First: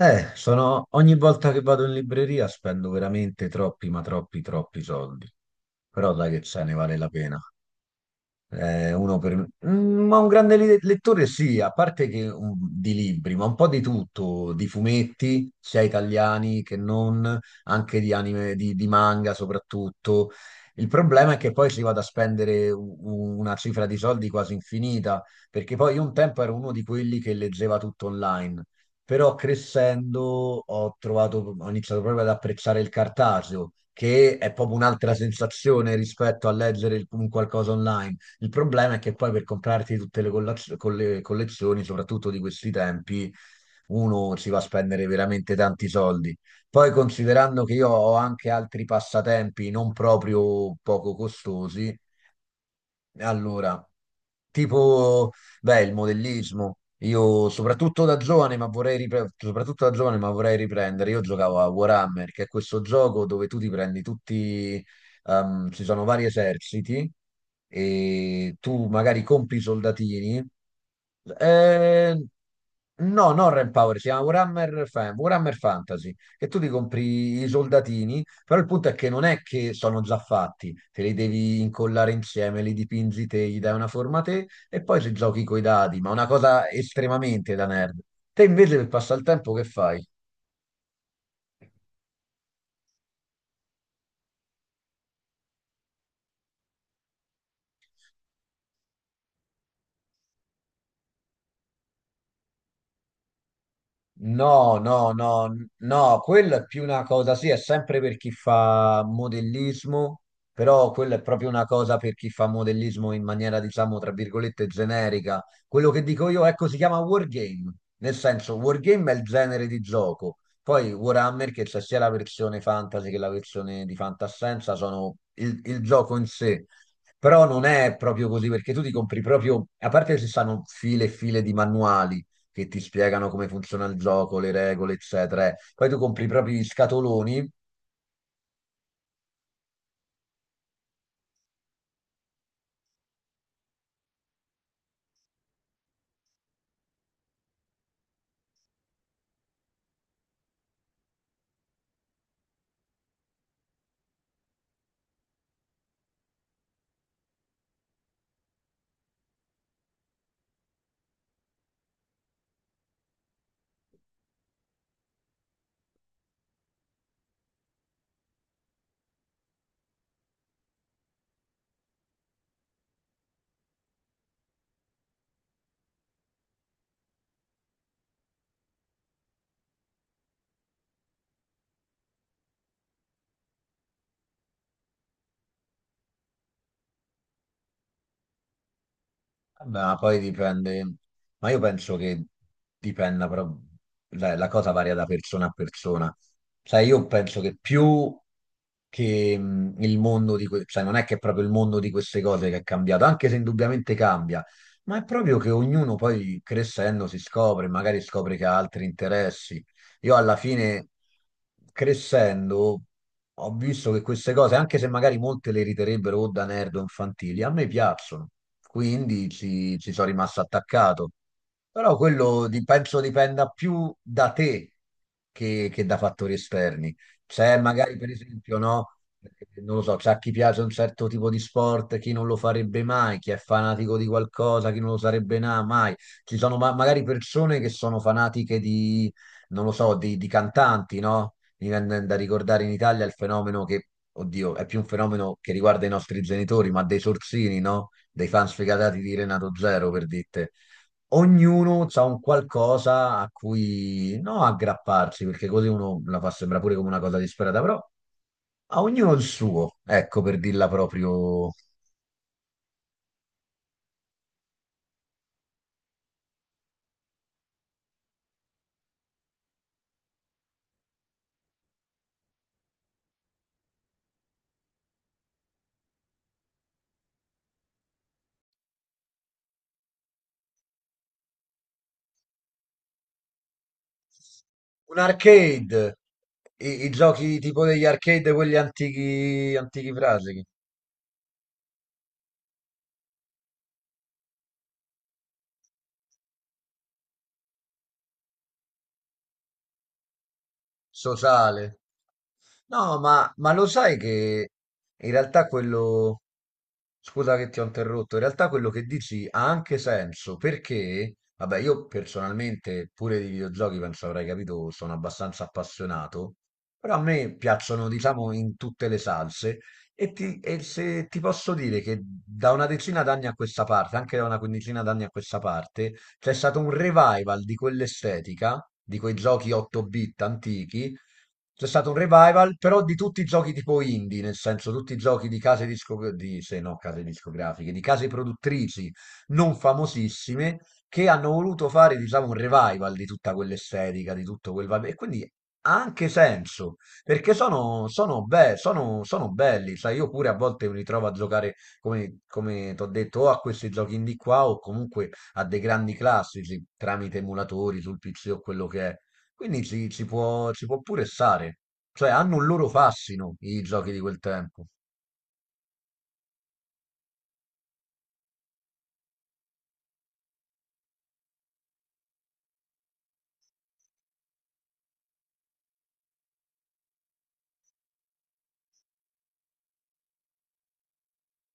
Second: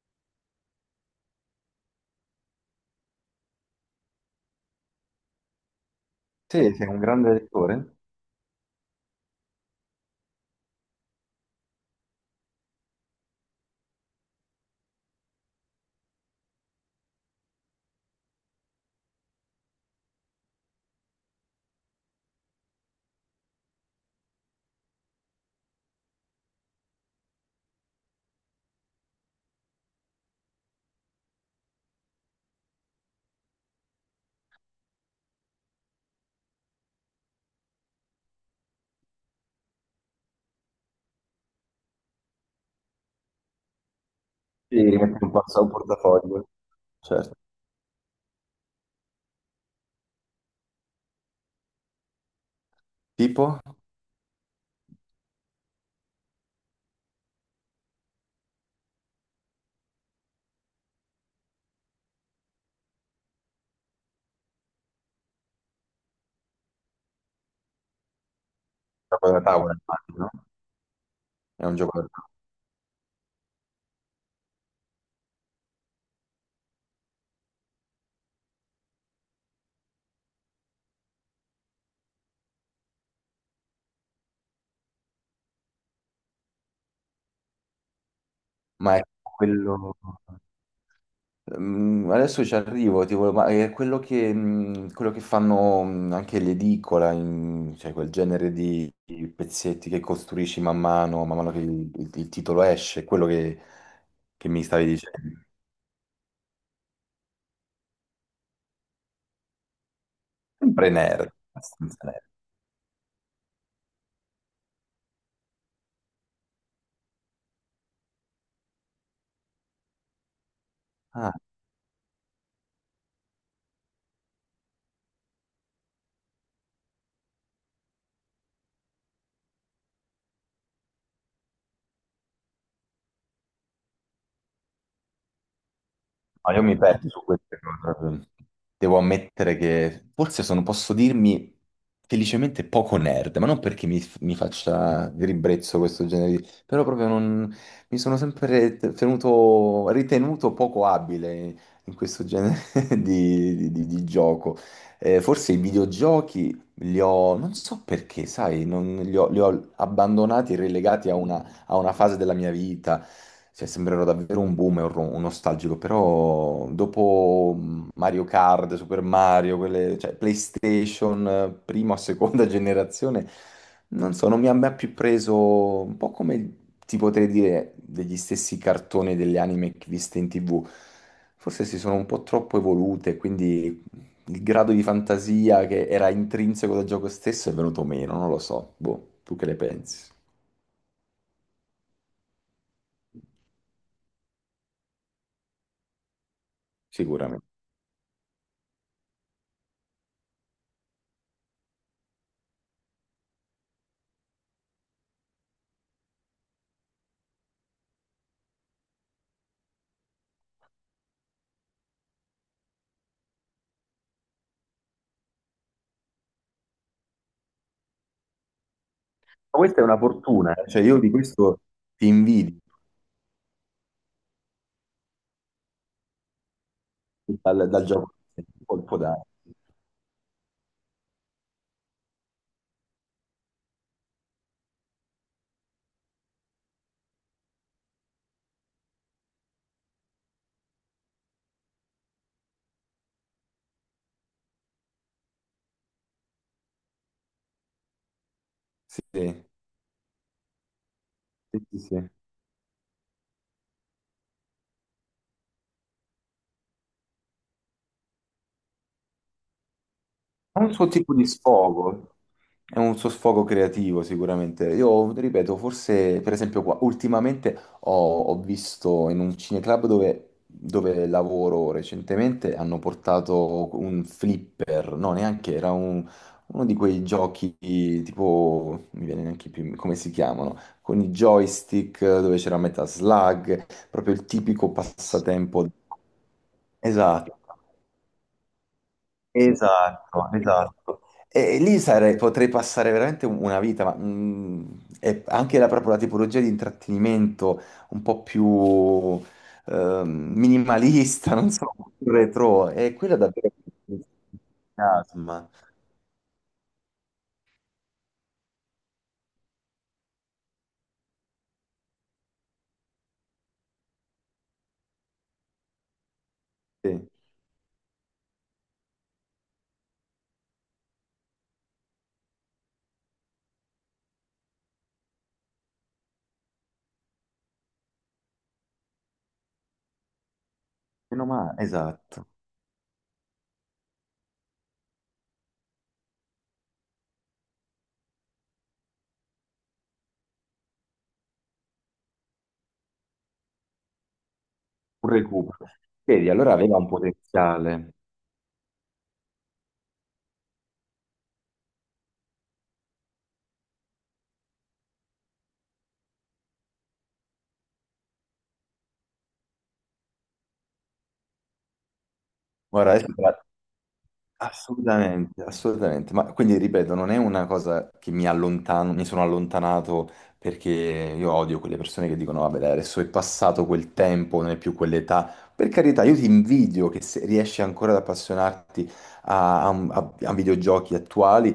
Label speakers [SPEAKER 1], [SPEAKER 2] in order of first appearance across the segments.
[SPEAKER 1] Sono... ogni volta che vado in libreria spendo veramente troppi, ma troppi, troppi soldi. Però dai che ce ne
[SPEAKER 2] Sì, sei
[SPEAKER 1] vale
[SPEAKER 2] un
[SPEAKER 1] la
[SPEAKER 2] grande
[SPEAKER 1] pena.
[SPEAKER 2] lettore.
[SPEAKER 1] Uno per... ma un grande lettore sì, a parte che di libri, ma un po' di tutto, di fumetti, sia italiani che non, anche di anime, di manga soprattutto. Il problema è che poi si vada a spendere una cifra di soldi quasi infinita, perché poi io un tempo ero uno di quelli che leggeva tutto online, però crescendo ho trovato, ho iniziato proprio ad apprezzare il cartaceo, che è proprio un'altra sensazione rispetto a leggere un qualcosa online. Il problema è che poi per comprarti tutte le collezioni, soprattutto di questi tempi, uno si va a
[SPEAKER 2] Sì,
[SPEAKER 1] spendere
[SPEAKER 2] metti un po' al
[SPEAKER 1] veramente
[SPEAKER 2] suo
[SPEAKER 1] tanti soldi.
[SPEAKER 2] portafoglio,
[SPEAKER 1] Poi
[SPEAKER 2] certo.
[SPEAKER 1] considerando che io ho anche altri passatempi non proprio poco costosi,
[SPEAKER 2] Tipo, un
[SPEAKER 1] allora, tipo, beh, il modellismo. Io soprattutto da giovane, ma vorrei riprendere. Io giocavo a Warhammer, che è questo gioco dove tu ti prendi tutti, ci sono vari eserciti e tu magari
[SPEAKER 2] gioco da
[SPEAKER 1] compri i
[SPEAKER 2] tavola, immagino,
[SPEAKER 1] soldatini.
[SPEAKER 2] no? È un gioco da
[SPEAKER 1] Eh,
[SPEAKER 2] tavola.
[SPEAKER 1] no, non Power si chiama Warhammer, Warhammer Fantasy, che tu ti compri i soldatini però il punto è che non è che sono già fatti, te li devi incollare insieme, li dipingi te, gli dai una forma te e poi ci giochi coi dadi, ma una cosa estremamente da nerd. Te invece per
[SPEAKER 2] Ma è
[SPEAKER 1] passare il tempo che
[SPEAKER 2] quello...
[SPEAKER 1] fai?
[SPEAKER 2] Adesso ci arrivo, tipo, ma è quello che, quello che fanno anche l'edicola, in- cioè quel genere di pezzetti che costruisci man mano che il, il titolo esce, quello che mi
[SPEAKER 1] No,
[SPEAKER 2] stavi
[SPEAKER 1] no,
[SPEAKER 2] dicendo.
[SPEAKER 1] no, no, quello è più una cosa, sì, è sempre per chi fa modellismo,
[SPEAKER 2] Sempre
[SPEAKER 1] però quello è
[SPEAKER 2] nerd,
[SPEAKER 1] proprio una cosa
[SPEAKER 2] abbastanza
[SPEAKER 1] per
[SPEAKER 2] nerd.
[SPEAKER 1] chi fa modellismo in maniera, diciamo, tra virgolette, generica. Quello che dico io, ecco, si chiama wargame, nel senso, wargame è il genere di gioco. Poi
[SPEAKER 2] Ah.
[SPEAKER 1] Warhammer, che c'è sia la versione fantasy che la versione di fantascienza, sono il gioco in sé. Però non è proprio così, perché tu ti compri proprio, a parte che ci stanno file e file di manuali che ti spiegano come funziona il gioco, le regole, eccetera. Poi tu compri
[SPEAKER 2] Ma
[SPEAKER 1] proprio
[SPEAKER 2] io
[SPEAKER 1] gli
[SPEAKER 2] mi perdo su
[SPEAKER 1] scatoloni,
[SPEAKER 2] queste cose, eh. Devo ammettere che forse sono, posso dirmi felicemente poco nerd, ma non perché mi faccia di ribrezzo questo genere di, però proprio non, mi sono sempre tenuto, ritenuto poco abile in questo genere di gioco. Forse i videogiochi li ho, non so perché, sai, li ho abbandonati e relegati a una fase della mia vita. Cioè, sembrerò davvero un boomer, un nostalgico, però dopo Mario Kart, Super Mario, quelle, cioè PlayStation, prima o seconda generazione, non so, non mi ha mai più preso, un po' come ti potrei dire degli stessi cartoni e delle anime che viste in TV. Forse si sono un po' troppo evolute, quindi il grado di fantasia che era intrinseco del gioco stesso è venuto meno, non lo so. Boh, tu che ne
[SPEAKER 1] ma
[SPEAKER 2] pensi?
[SPEAKER 1] poi dipende. Ma io penso che dipenda, però la cosa varia da persona a persona. Sai, io penso
[SPEAKER 2] Sicuramente.
[SPEAKER 1] che più che il mondo di que- sai, non è che è proprio il mondo di queste cose che è cambiato, anche se indubbiamente cambia, ma è proprio che ognuno poi crescendo si scopre, magari scopre che ha altri interessi. Io alla fine, crescendo, ho visto che queste cose, anche se magari molte le riterebbero o da nerd o infantili, a me piacciono, quindi
[SPEAKER 2] Ma questa è
[SPEAKER 1] ci
[SPEAKER 2] una
[SPEAKER 1] sono rimasto
[SPEAKER 2] fortuna, eh. Cioè io
[SPEAKER 1] attaccato.
[SPEAKER 2] di questo
[SPEAKER 1] Però
[SPEAKER 2] ti invidio
[SPEAKER 1] penso dipenda più da te che da fattori esterni. C'è
[SPEAKER 2] dal
[SPEAKER 1] magari, per
[SPEAKER 2] Giappone,
[SPEAKER 1] esempio, no?
[SPEAKER 2] colpo dare.
[SPEAKER 1] Non lo so, c'è a chi piace un certo tipo di sport, chi non lo farebbe mai, chi è fanatico di qualcosa, chi non lo sarebbe mai. Ci sono magari persone che sono fanatiche di non lo so, di cantanti, no? Mi viene da ricordare in Italia il fenomeno che, oddio, è più un fenomeno che riguarda i nostri genitori, ma dei sorsini, no? Dei fan sfegatati di
[SPEAKER 2] Sì,
[SPEAKER 1] Renato Zero, per dite.
[SPEAKER 2] sì, sì.
[SPEAKER 1] Ognuno ha
[SPEAKER 2] Sì.
[SPEAKER 1] un qualcosa a cui, no, aggrapparsi, perché così uno la fa sembrare pure come una cosa disperata, però a ognuno il suo, ecco, per
[SPEAKER 2] È
[SPEAKER 1] dirla
[SPEAKER 2] un suo tipo di
[SPEAKER 1] proprio.
[SPEAKER 2] sfogo, è un suo sfogo creativo sicuramente. Io ripeto, forse per esempio qua, ultimamente ho, ho visto in un cineclub dove lavoro recentemente, hanno portato un flipper, no neanche, era uno di quei giochi tipo, mi viene neanche più come si chiamano, con i joystick dove c'era metà slug, proprio il tipico
[SPEAKER 1] Un
[SPEAKER 2] passatempo.
[SPEAKER 1] arcade, i
[SPEAKER 2] Esatto.
[SPEAKER 1] giochi tipo degli arcade, quelli antichi, antichi
[SPEAKER 2] Esatto,
[SPEAKER 1] frasi,
[SPEAKER 2] esatto. E lì potrei passare veramente una vita, ma e anche la, proprio la tipologia di intrattenimento un po' più minimalista, non so,
[SPEAKER 1] sociale.
[SPEAKER 2] più retro, e
[SPEAKER 1] No,
[SPEAKER 2] quello davvero
[SPEAKER 1] ma
[SPEAKER 2] che
[SPEAKER 1] lo
[SPEAKER 2] mi
[SPEAKER 1] sai che in realtà
[SPEAKER 2] entusiasma.
[SPEAKER 1] quello, scusa che ti ho interrotto, in realtà quello che dici ha anche senso perché, vabbè, io personalmente pure di videogiochi, penso avrai capito, sono abbastanza appassionato, però a
[SPEAKER 2] Sì,
[SPEAKER 1] me piacciono, diciamo, in tutte le salse e, se ti posso dire che da una decina d'anni a questa parte, anche da una quindicina d'anni a questa parte, c'è stato un revival di quell'estetica, di quei giochi 8-bit antichi.
[SPEAKER 2] meno male,
[SPEAKER 1] C'è stato un
[SPEAKER 2] esatto,
[SPEAKER 1] revival, però di tutti i giochi tipo indie, nel senso tutti i giochi di case discografiche, di, se no, case discografiche, di case produttrici non famosissime che hanno voluto fare, diciamo, un revival di tutta quell'estetica, di tutto quel vibe. E
[SPEAKER 2] un
[SPEAKER 1] quindi
[SPEAKER 2] recupero.
[SPEAKER 1] ha anche
[SPEAKER 2] Vedi, allora
[SPEAKER 1] senso,
[SPEAKER 2] aveva un
[SPEAKER 1] perché
[SPEAKER 2] potenziale.
[SPEAKER 1] sono belli, sai, io pure a volte mi ritrovo a giocare, come ti ho detto, o a questi giochi indie qua o comunque a dei grandi classici tramite emulatori sul PC o quello che è. Quindi ci può pure stare. Cioè, hanno un loro
[SPEAKER 2] Guarda, adesso.
[SPEAKER 1] fascino i giochi di quel tempo.
[SPEAKER 2] Assolutamente, assolutamente. Ma quindi ripeto, non è una cosa che mi allontano, mi sono allontanato perché io odio quelle persone che dicono, vabbè, dai, adesso è passato quel tempo, non è più quell'età. Per carità, io ti invidio che se riesci ancora ad appassionarti a videogiochi attuali.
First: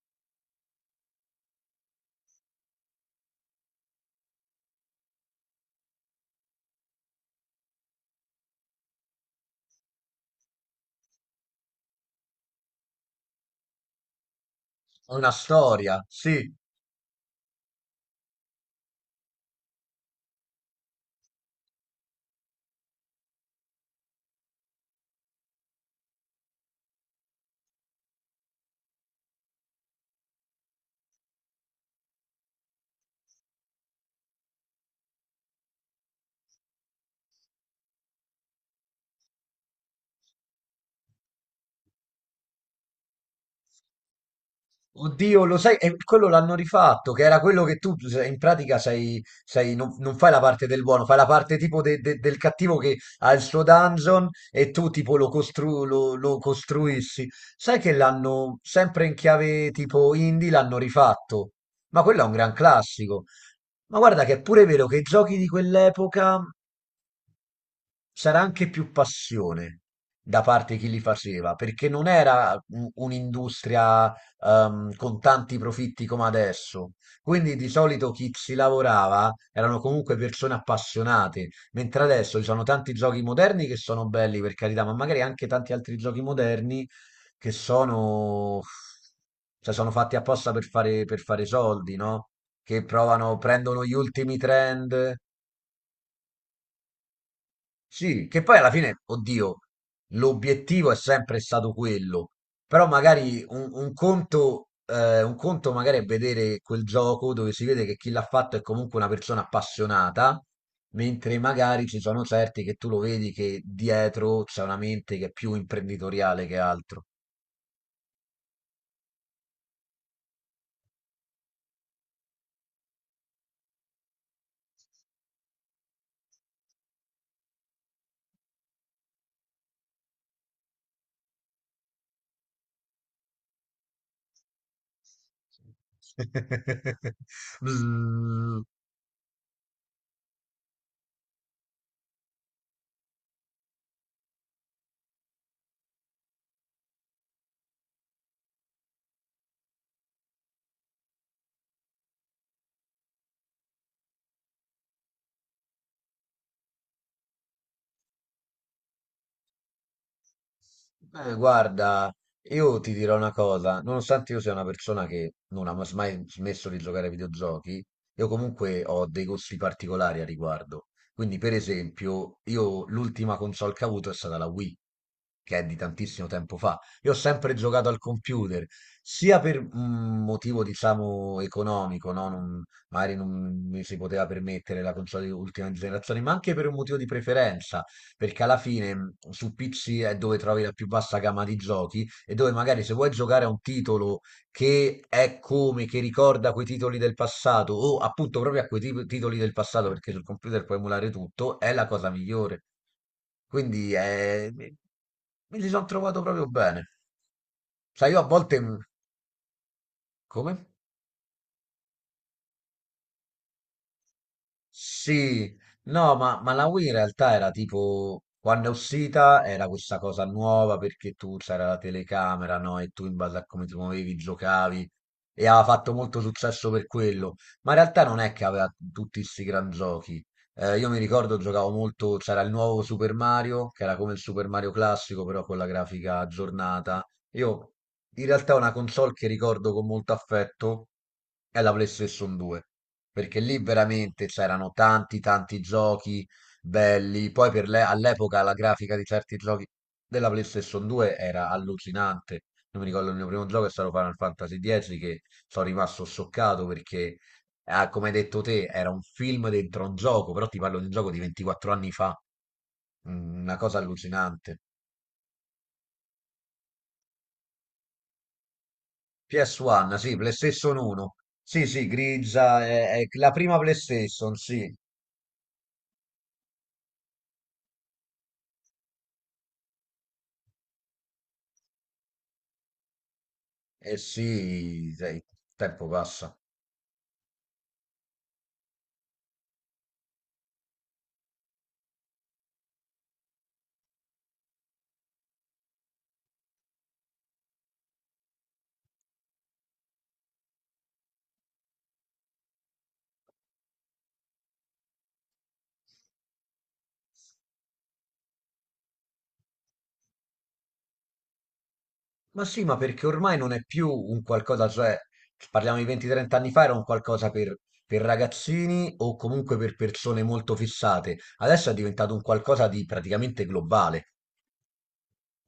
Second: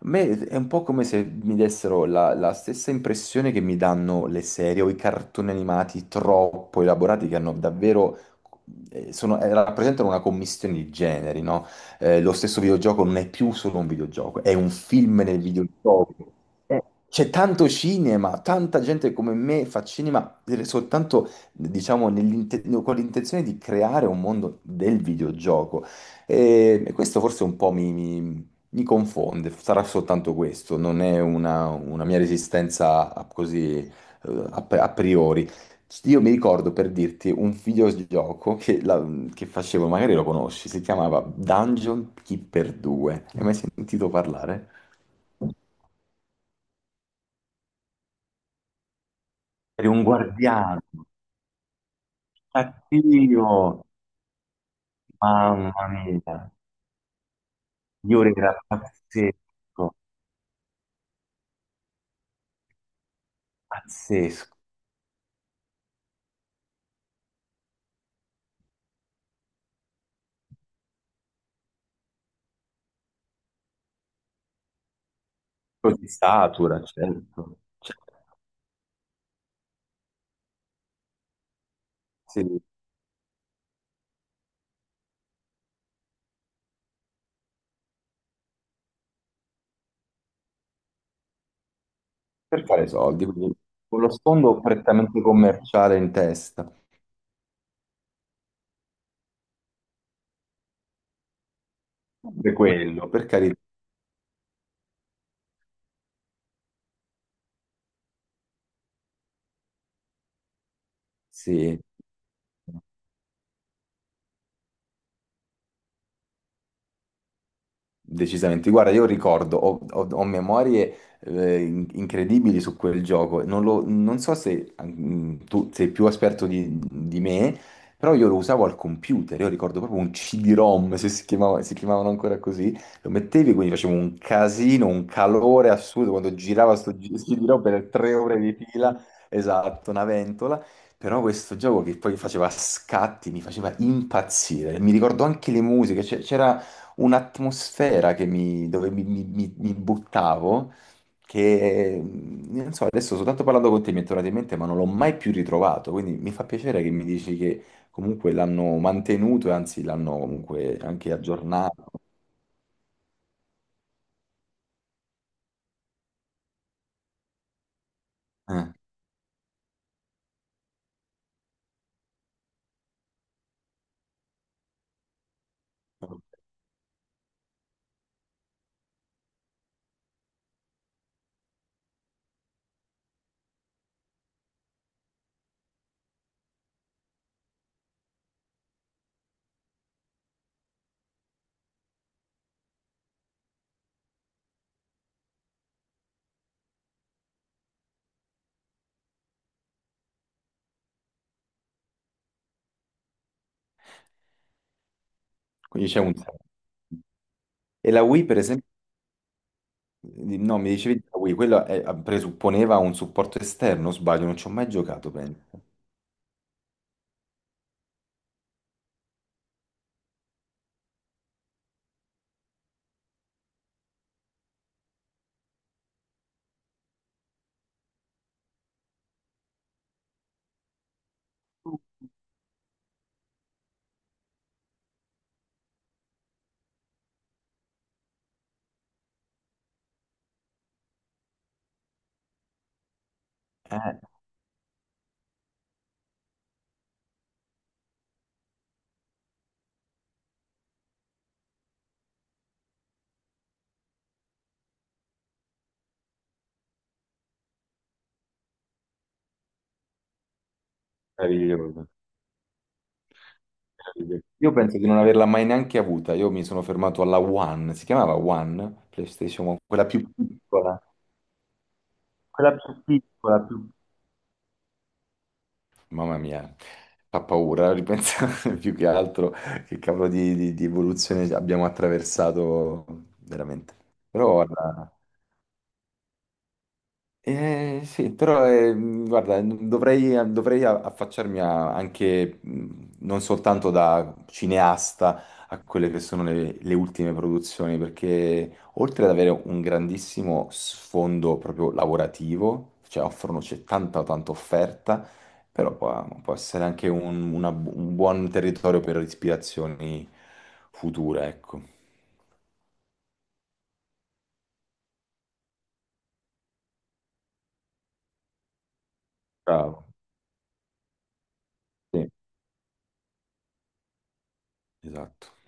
[SPEAKER 2] A me è un po' come se mi dessero la stessa impressione che mi danno le serie o i cartoni animati troppo elaborati che hanno davvero, rappresentano una commistione di generi, no? Eh, lo stesso videogioco non è più solo un videogioco, è un film
[SPEAKER 1] Una
[SPEAKER 2] nel
[SPEAKER 1] storia,
[SPEAKER 2] videogioco.
[SPEAKER 1] sì.
[SPEAKER 2] Eh, C'è tanto cinema, tanta gente come me fa cinema soltanto, diciamo, no, con l'intenzione di creare un mondo del videogioco. E questo forse un po' mi confonde, sarà soltanto questo, non è una mia resistenza così a priori. Sì, io mi ricordo per dirti un videogioco che facevo, magari lo conosci, si chiamava Dungeon Keeper 2. Hai mai sentito parlare?
[SPEAKER 1] Oddio, lo sai, e quello l'hanno rifatto, che era quello che tu in pratica
[SPEAKER 2] Eri
[SPEAKER 1] non,
[SPEAKER 2] un
[SPEAKER 1] non fai la parte
[SPEAKER 2] guardiano,
[SPEAKER 1] del buono, fai la parte tipo del cattivo che ha il
[SPEAKER 2] cattivo,
[SPEAKER 1] suo dungeon e tu tipo
[SPEAKER 2] mamma
[SPEAKER 1] lo
[SPEAKER 2] mia,
[SPEAKER 1] costruissi. Sai che
[SPEAKER 2] io era
[SPEAKER 1] l'hanno sempre in chiave
[SPEAKER 2] pazzesco,
[SPEAKER 1] tipo indie, l'hanno rifatto, ma quello è un gran classico. Ma guarda che è
[SPEAKER 2] pazzesco.
[SPEAKER 1] pure vero che i giochi di quell'epoca c'era anche più passione da parte di chi li faceva, perché non era un'industria con tanti
[SPEAKER 2] Poi
[SPEAKER 1] profitti
[SPEAKER 2] ti
[SPEAKER 1] come
[SPEAKER 2] satura,
[SPEAKER 1] adesso. Quindi
[SPEAKER 2] certo.
[SPEAKER 1] di
[SPEAKER 2] Cioè,
[SPEAKER 1] solito chi ci lavorava erano comunque persone appassionate, mentre adesso ci sono
[SPEAKER 2] sì,
[SPEAKER 1] tanti giochi moderni che sono belli, per carità, ma magari anche tanti altri giochi moderni che sono, cioè, sono fatti apposta per fare soldi, no?
[SPEAKER 2] per
[SPEAKER 1] Che
[SPEAKER 2] fare soldi,
[SPEAKER 1] provano,
[SPEAKER 2] quindi
[SPEAKER 1] prendono gli
[SPEAKER 2] con lo
[SPEAKER 1] ultimi
[SPEAKER 2] sfondo
[SPEAKER 1] trend.
[SPEAKER 2] prettamente commerciale in testa,
[SPEAKER 1] Sì, che poi alla fine, oddio, l'obiettivo è sempre stato quello,
[SPEAKER 2] per
[SPEAKER 1] però
[SPEAKER 2] quello, per
[SPEAKER 1] magari
[SPEAKER 2] carità,
[SPEAKER 1] un conto magari è vedere quel gioco dove si vede che chi l'ha fatto è comunque una persona appassionata, mentre
[SPEAKER 2] sì.
[SPEAKER 1] magari ci sono certi che tu lo vedi che dietro c'è una mente che è più imprenditoriale che altro.
[SPEAKER 2] Decisamente. Guarda, io ricordo, ho memorie incredibili su quel gioco. Non so se tu sei più esperto di me, però io lo usavo al computer. Io ricordo proprio un CD-ROM, se si chiamava- si chiamavano ancora così. Lo mettevi, quindi facevo un casino, un calore assurdo quando girava sto CD-ROM per 3 ore di
[SPEAKER 1] Bzzz.
[SPEAKER 2] fila. Esatto, una ventola. Però questo gioco che poi faceva scatti mi faceva impazzire. Mi ricordo anche le musiche. C'era un'atmosfera dove mi buttavo, che non so, adesso soltanto parlando con te mi è tornato in mente, ma non l'ho mai più ritrovato, quindi mi fa piacere che mi dici che comunque l'hanno mantenuto e anzi l'hanno comunque anche
[SPEAKER 1] Beh,
[SPEAKER 2] aggiornato.
[SPEAKER 1] guarda, io ti dirò una cosa, nonostante io sia una persona che non ha mai smesso di giocare ai videogiochi, io
[SPEAKER 2] Eh,
[SPEAKER 1] comunque ho dei gusti particolari a riguardo. Quindi, per esempio, io l'ultima console che ho avuto è stata la Wii, che è di tantissimo tempo fa. Io ho sempre giocato al computer, sia per un motivo, diciamo, economico, no? Magari non mi si poteva permettere la console di ultima generazione, ma anche per un motivo di preferenza perché alla fine su PC è dove trovi la più vasta gamma di giochi e dove magari se vuoi giocare a un titolo che è come, che ricorda quei titoli del passato o appunto proprio a quei titoli del passato perché sul computer puoi emulare tutto, è la cosa migliore. Quindi è... mi ci sono
[SPEAKER 2] Quindi c'è un
[SPEAKER 1] trovato
[SPEAKER 2] senso.
[SPEAKER 1] proprio bene.
[SPEAKER 2] E la
[SPEAKER 1] Sai, io
[SPEAKER 2] Wii,
[SPEAKER 1] a
[SPEAKER 2] per
[SPEAKER 1] volte...
[SPEAKER 2] esempio, no,
[SPEAKER 1] come?
[SPEAKER 2] mi dicevi la Wii, ah, presupponeva un supporto esterno, o sbaglio, non ci ho mai giocato, penso.
[SPEAKER 1] Sì, no, ma la Wii in realtà era tipo, quando è uscita era questa cosa nuova perché tu c'era la telecamera, no? E tu in base a come ti muovevi giocavi e aveva fatto molto successo per quello, ma in realtà non è che aveva tutti questi gran giochi. Io mi ricordo giocavo molto, c'era il nuovo Super Mario, che era come il Super Mario classico, però con la grafica aggiornata. Io in realtà una console che ricordo con molto affetto è la PlayStation 2 perché lì
[SPEAKER 2] Eh,
[SPEAKER 1] veramente c'erano tanti tanti giochi belli. Poi per all'epoca la grafica di certi giochi della PlayStation 2 era allucinante. Io mi ricordo il mio primo gioco è stato Final Fantasy X che sono rimasto scioccato perché, ah, come hai detto te, era un film dentro un gioco, però ti parlo di un gioco di 24
[SPEAKER 2] meraviglioso.
[SPEAKER 1] anni fa. Una cosa
[SPEAKER 2] Io
[SPEAKER 1] allucinante.
[SPEAKER 2] penso di non averla mai neanche avuta. Io mi sono fermato alla One, si chiamava One, PlayStation One,
[SPEAKER 1] PS1, sì, PlayStation 1, sì, sì,
[SPEAKER 2] quella
[SPEAKER 1] grigia,
[SPEAKER 2] più
[SPEAKER 1] è la
[SPEAKER 2] piccola,
[SPEAKER 1] prima
[SPEAKER 2] più.
[SPEAKER 1] PlayStation, sì,
[SPEAKER 2] Mamma mia, fa paura ripensare più che altro che cavolo di evoluzione abbiamo attraversato veramente.
[SPEAKER 1] eh
[SPEAKER 2] Però guarda,
[SPEAKER 1] sì, sai, il tempo passa.
[SPEAKER 2] Sì, però guarda, dovrei affacciarmi anche non soltanto da cineasta a quelle che sono le ultime produzioni, perché oltre ad avere un grandissimo sfondo proprio lavorativo, cioè offrono, c'è tanta tanta offerta, però può essere anche un buon territorio per ispirazioni future, ecco.
[SPEAKER 1] Ma sì, ma perché ormai non è più un qualcosa, cioè, parliamo di 20-30 anni fa, era un qualcosa per ragazzini o comunque per
[SPEAKER 2] Bravo.
[SPEAKER 1] persone molto fissate. Adesso è
[SPEAKER 2] Sì,
[SPEAKER 1] diventato un qualcosa di praticamente globale.
[SPEAKER 2] esatto.